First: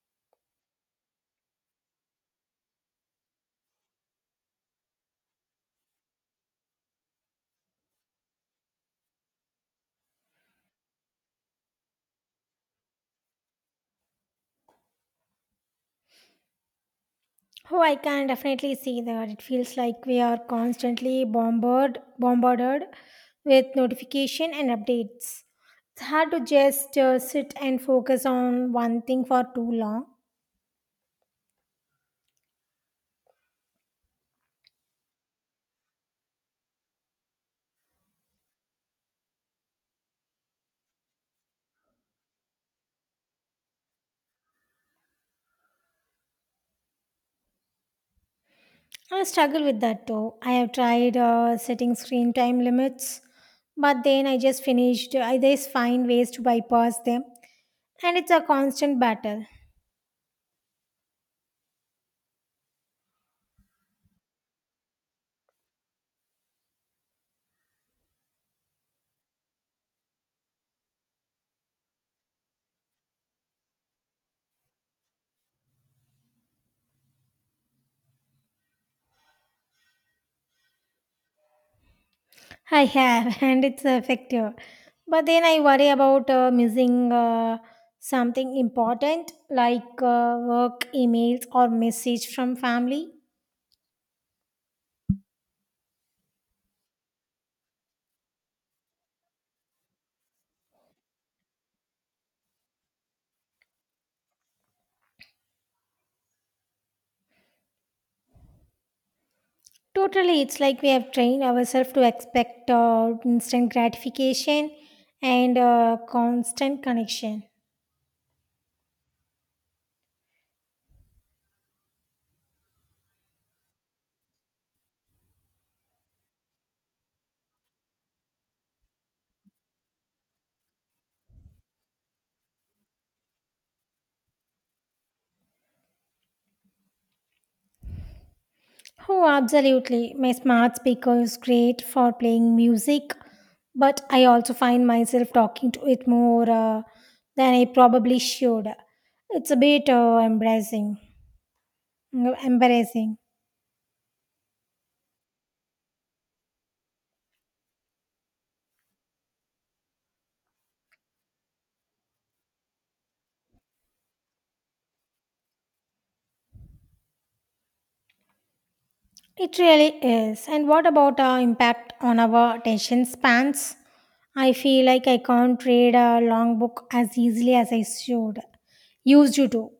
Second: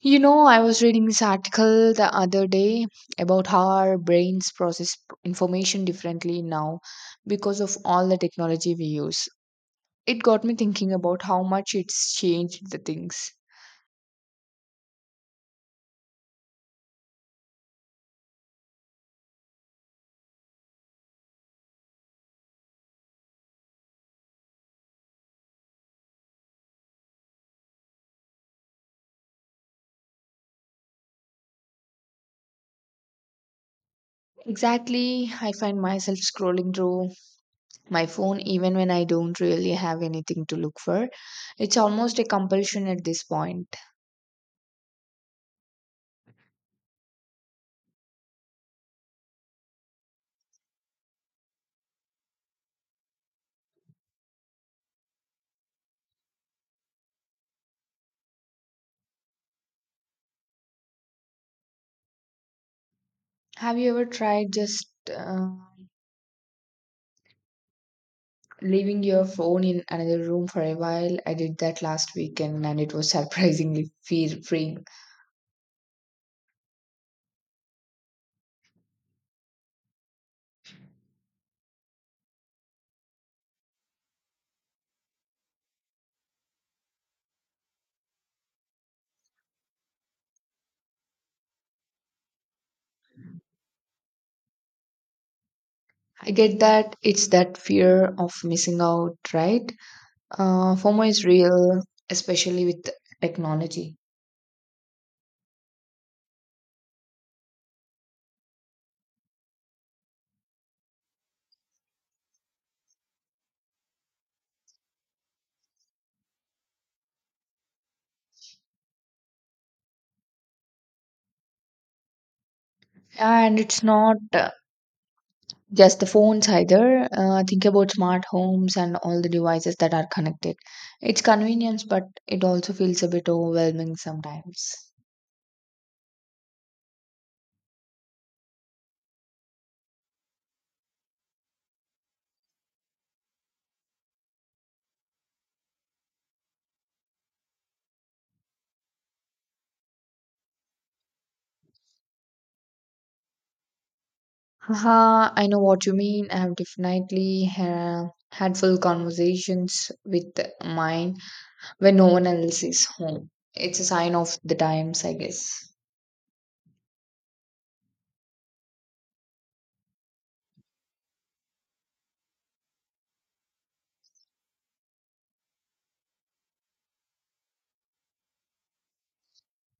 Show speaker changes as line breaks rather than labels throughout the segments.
You know, I was reading this article the other day about how our brains process information differently now because of all the technology we use. It got me thinking about how much it's changed the things.
Oh, I can definitely see that. It feels like we are constantly bombarded with notification and updates. It's hard to just sit and focus on one thing for too long.
Exactly, I find myself scrolling through my phone even when I don't really have anything to look for. It's almost a compulsion at this point.
I struggle with that though. I have tried setting screen time limits, but then I just finished. I just find ways to bypass them, and it's a constant battle.
Have you ever tried just uh, Leaving your phone in another room for a while? I did that last weekend and it was surprisingly fear freeing.
I have, and it's effective. But then I worry about missing something important like work emails or message from family.
I get that, it's that fear of missing out, right? FOMO is real, especially with technology.
Totally, it's like we have trained ourselves to expect instant gratification and constant connection.
And it's not just the phones either. Think about smart homes and all the devices that are connected. It's convenience, but it also feels a bit overwhelming sometimes.
Oh, absolutely. My smart speaker is great for playing music, but I also find myself talking to it more than I probably should. It's a bit embarrassing. No, Embarrassing.
Haha, I know what you mean. I have definitely had full conversations with mine when no one else is home. It's a sign of the times, I guess.
It really is. And what about our impact on our attention spans? I feel like I can't read a long book as easily as I should. Used to.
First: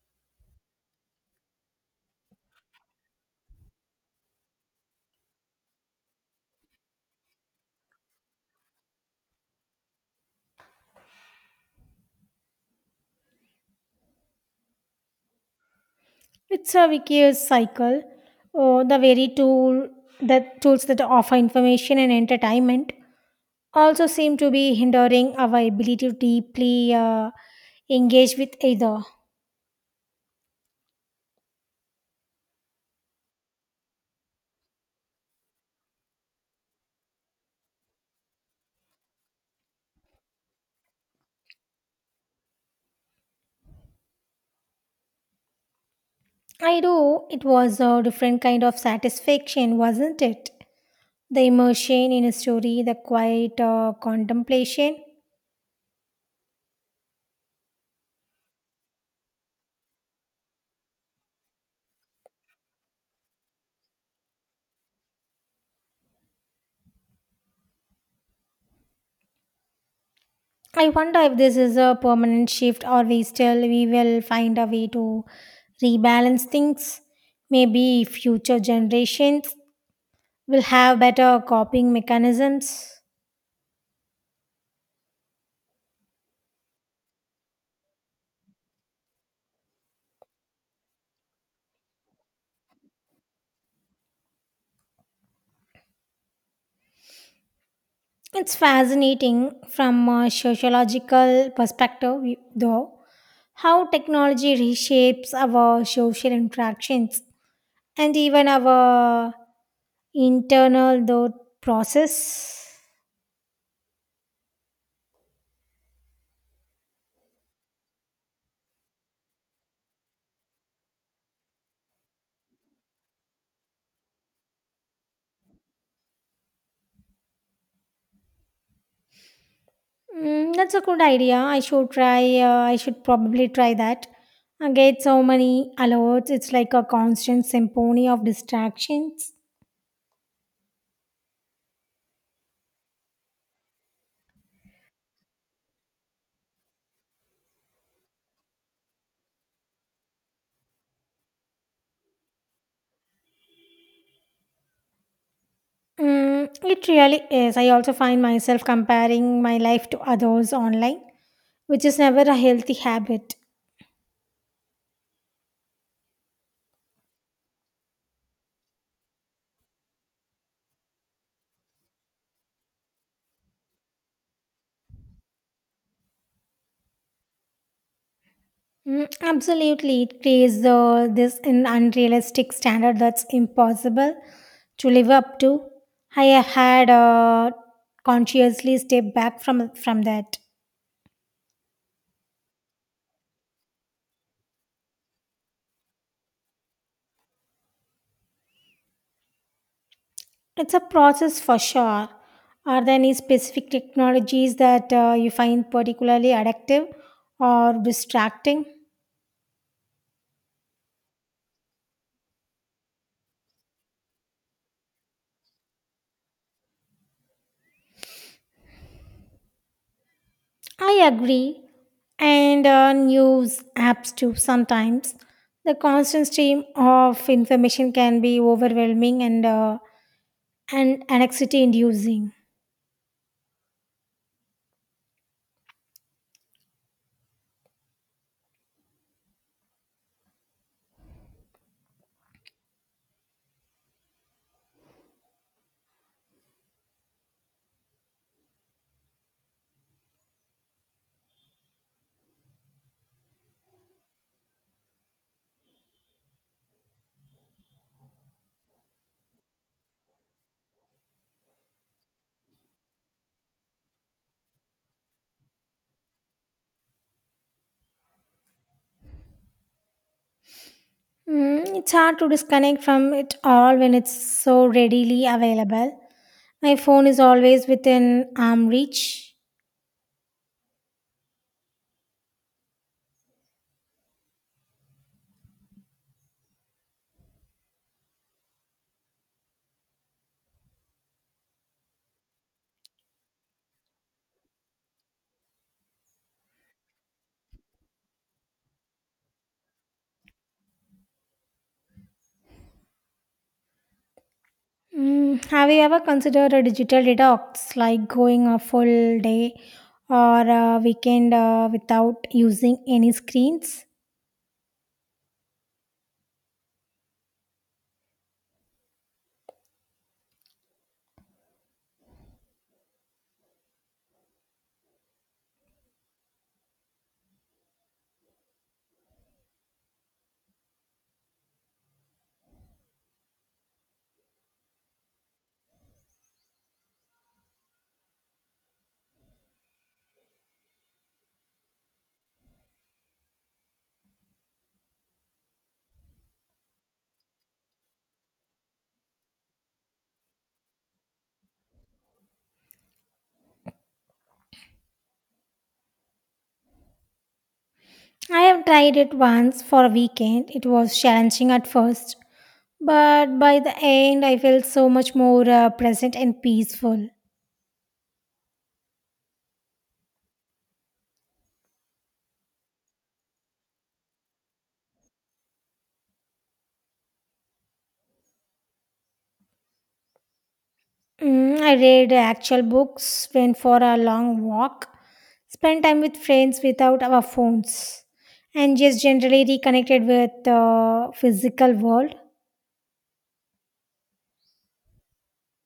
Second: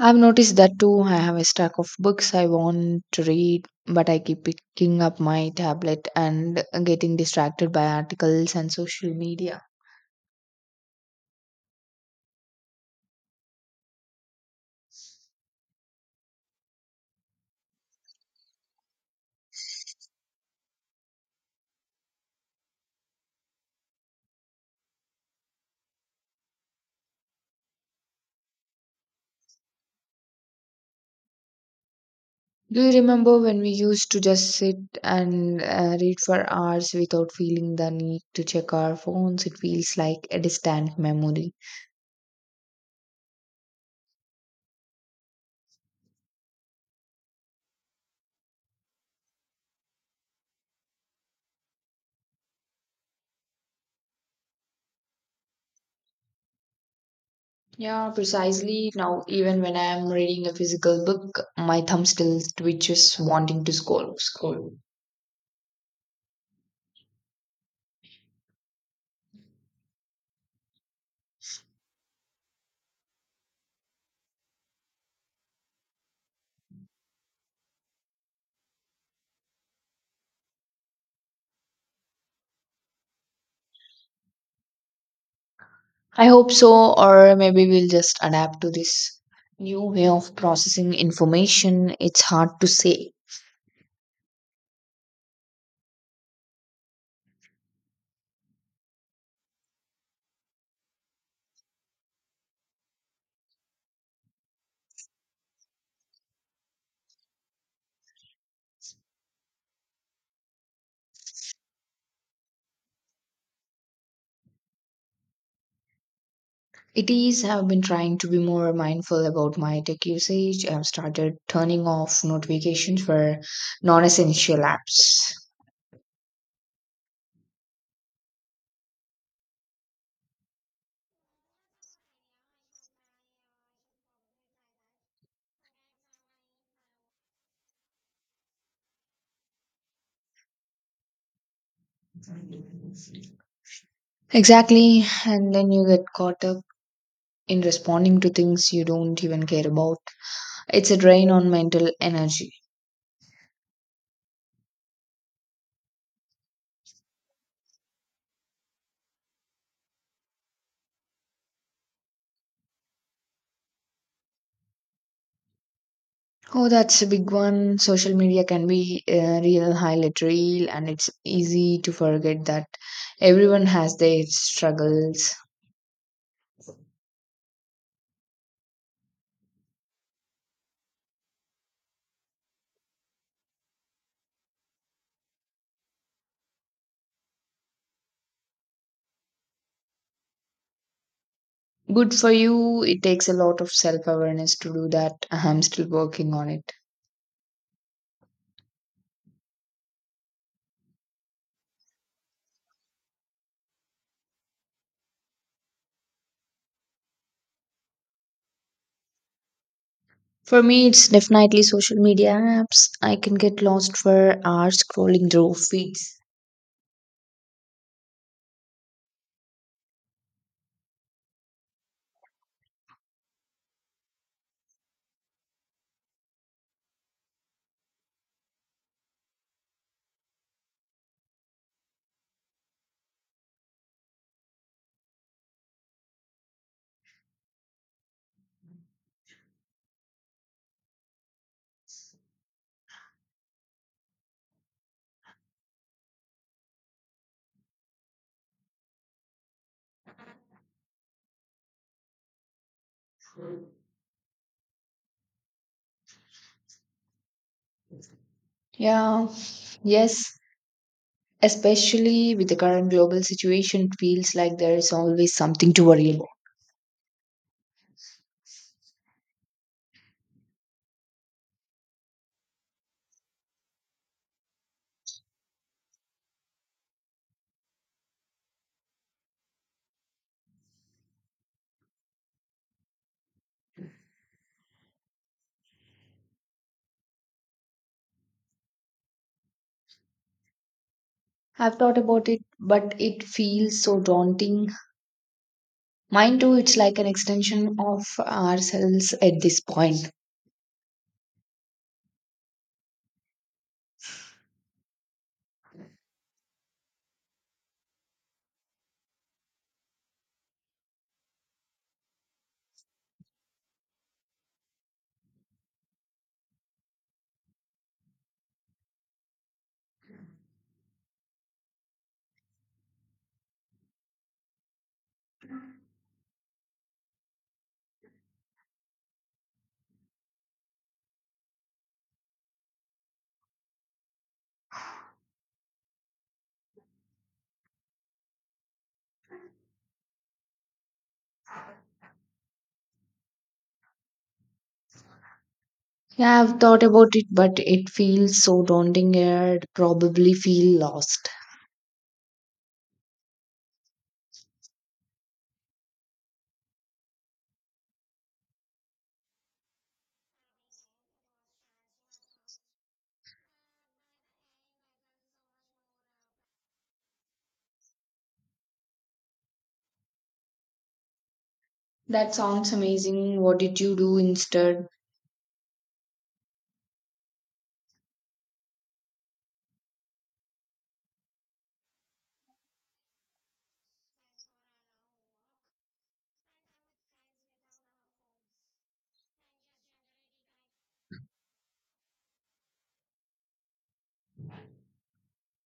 I've noticed that too. I have a stack of books I want to read, but I keep picking up my tablet and getting distracted by articles and social media.
It's a vicious cycle. Oh, the very tool that tools that offer information and entertainment also seem to be hindering our ability to deeply engage with either.
Do you remember when we used to just sit and read for hours without feeling the need to check our phones? It feels like a distant memory.
I know it was a different kind of satisfaction, wasn't it? The immersion in a story, the quiet contemplation.
Yeah, precisely. Now, even when I am reading a physical book, my thumb still twitches, wanting to scroll.
I wonder if this is a permanent shift or we will find a way to rebalance things. Maybe future generations will have better coping mechanisms.
I hope so, or maybe we'll just adapt to this new way of processing information. It's hard to say.
It's fascinating from a sociological perspective, though, how technology reshapes our social interactions and even our internal thought process.
It is. I've been trying to be more mindful about my tech usage. I've started turning off notifications for non-essential apps.
Mm, that's a good idea. I should probably try that. I get so many alerts. It's like a constant symphony of distractions.
Exactly, and then you get caught up in responding to things you don't even care about. It's a drain on mental energy.
Mm, it really is. I also find myself comparing my life to others online, which is never a healthy habit.
Oh, that's a big one. Social media can be a real highlight reel, and it's easy to forget that everyone has their struggles.
Mm, absolutely, it creates the, this an unrealistic standard that's impossible to live up to. I have had consciously step back from that.
Good for you. It takes a lot of self awareness to do that. I'm still working on it.
It's a process for sure. Are there any specific technologies that you find particularly addictive or distracting?
For me, it's definitely social media apps. I can get lost for hours scrolling through feeds.
I agree. And news apps too, sometimes. The constant stream of information can be overwhelming and anxiety inducing.
Yeah, yes. Especially with the current global situation, it feels like there is always something to worry about.
Mm, it's hard to disconnect from it all when it's so readily available. My phone is always within arm reach.
I've thought about it, but it feels so daunting. Mine too, it's like an extension of ourselves at this point.
Mm, have you ever considered a digital detox, like going a full day or a weekend without using any screens?
Yeah, I've thought about it, but it feels so daunting. I'd probably feel lost.
I have tried it once for a weekend. It was challenging at first, but by the end, I felt so much more present and peaceful.
That sounds amazing. What did you do instead?
Mm, I read actual books, went for a long walk, spent time with friends without our phones, and just generally reconnected with the physical world.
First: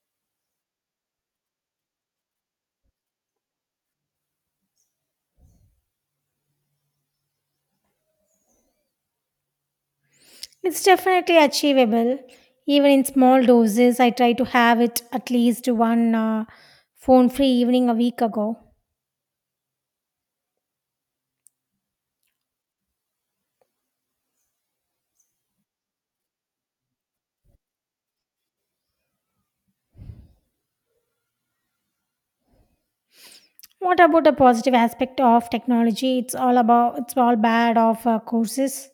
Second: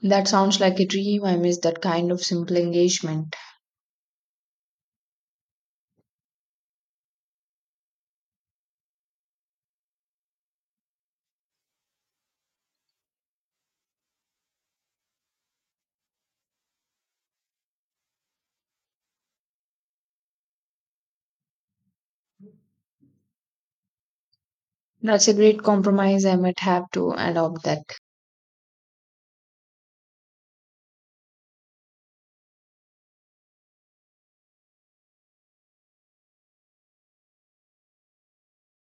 That sounds like a dream. I miss that kind of simple engagement.
It's definitely achievable. Even in small doses, I try to have it at least one phone free evening a week ago.
That's a great compromise. I might have to adopt that.
What about a positive aspect of technology? It's all bad of courses.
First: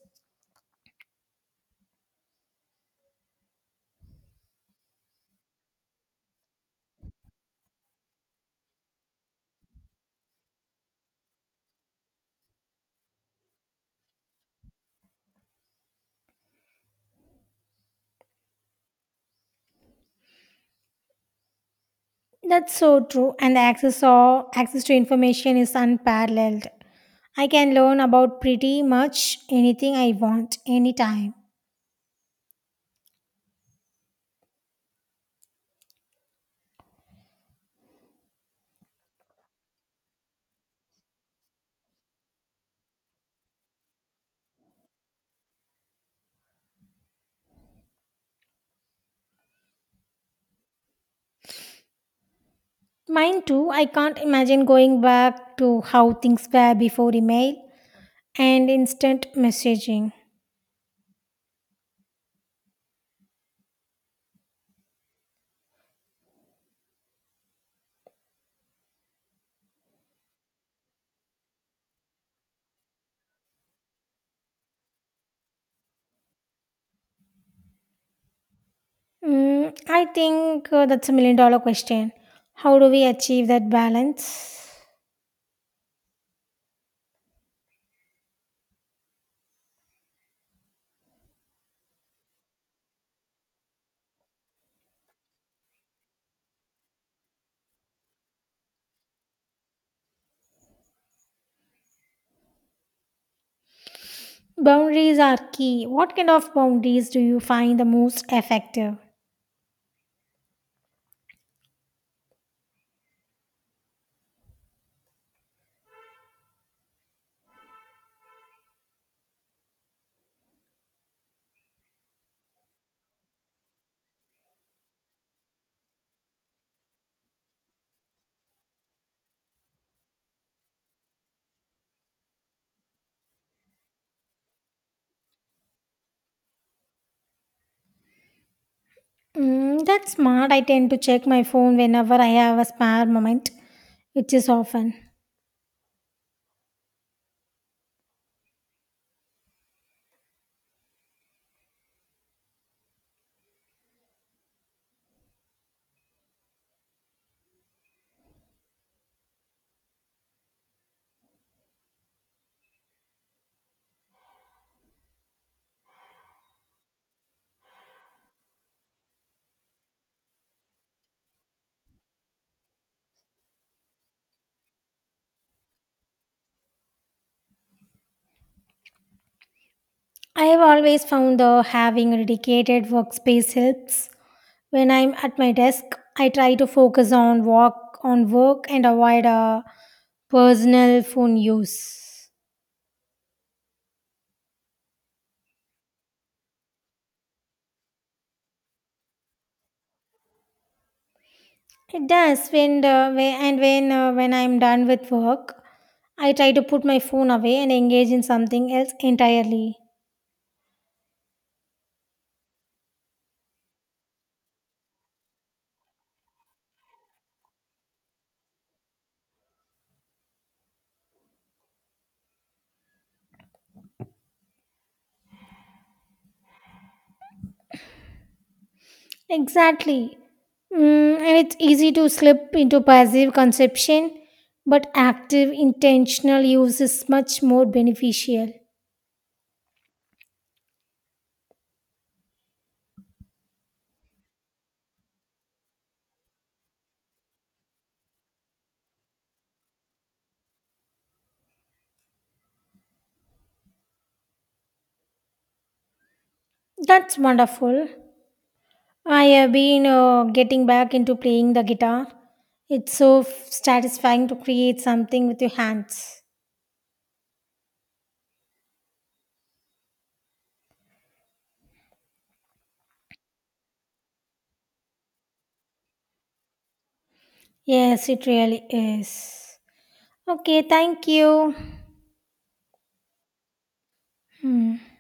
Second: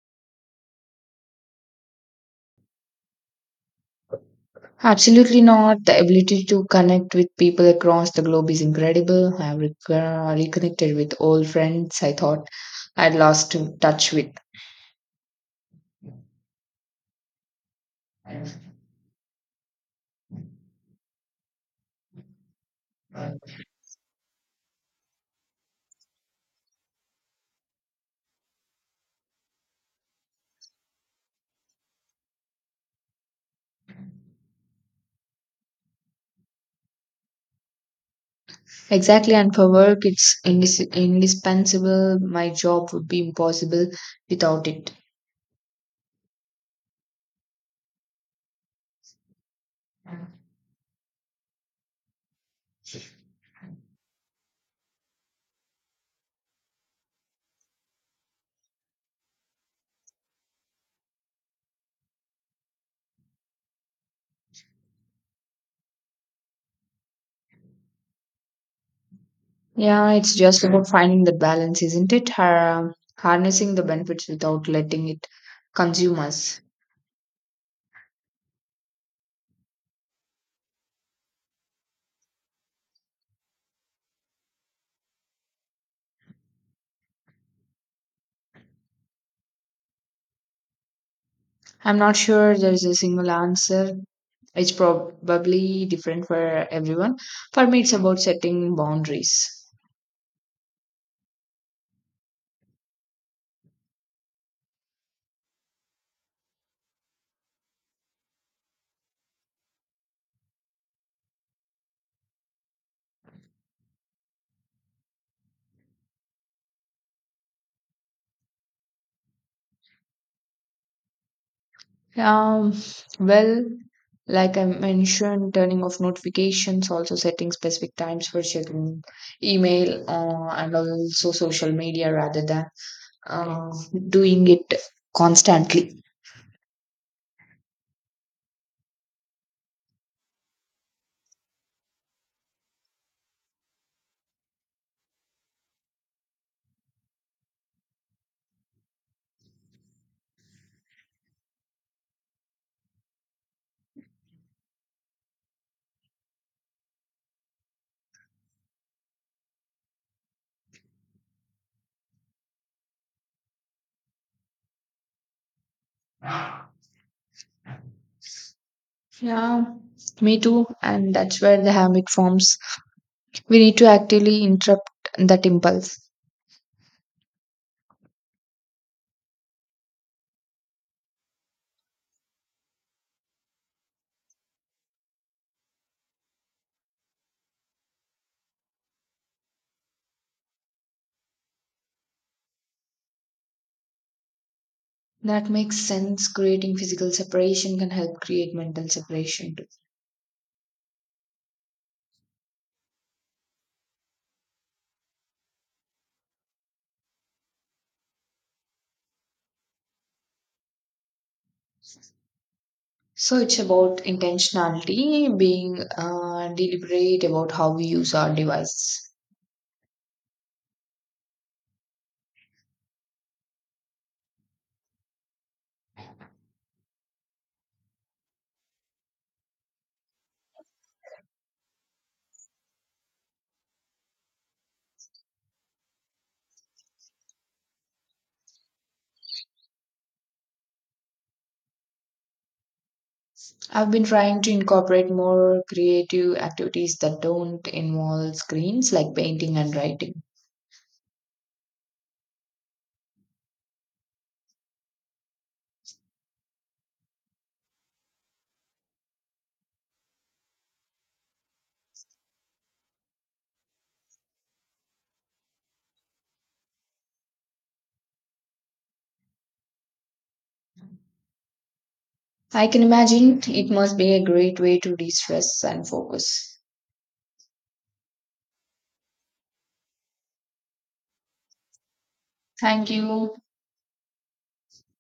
Absolutely not. The ability to connect with people across the globe is incredible. I have reconnected with old friends I thought I'd lost to touch with.
That's so true. And the access or access to information is unparalleled. I can learn about pretty much anything I want anytime.
Exactly, and for work, it's indispensable. My job would be impossible without it.
Mine too. I can't imagine going back to how things were before email and instant messaging.
Yeah, it's just about finding the balance, isn't it? Harnessing the benefits without letting it consume us.
Mm, I think that's a million dollar question. How do we achieve that balance?
I'm not sure there is a single answer. It's probably different for everyone. For me, it's about setting boundaries.
Boundaries are key. What kind of boundaries do you find the most effective?
Um, well, like I mentioned, turning off notifications, also setting specific times for checking email and also social media rather than uh, doing it constantly.
Mm, that's smart. I tend to check my phone whenever I have a spare moment, which is often.
Yeah, me too. And that's where the habit forms. We need to actively interrupt that impulse.
I have always found though having a dedicated workspace helps. When I'm at my desk, I try to focus on work and avoid personal phone use.
That makes sense. Creating physical separation can help create mental separation too.
It does when the, when- and when when I'm done with work, I try to put my phone away and engage in something else entirely.
So it's about intentionality, being deliberate about how we use our devices.
Exactly. Mm, and it's easy to slip into passive conception, but active, intentional use is much more beneficial.
I've been trying to incorporate more creative activities that don't involve screens, like painting and writing.
That's wonderful. I have been getting back into playing the guitar. It's so satisfying to create something with your hands.
I can imagine it must be a great way to de stress and focus.
Yes, it really is. Okay, thank you.
Thank you.
Hmm.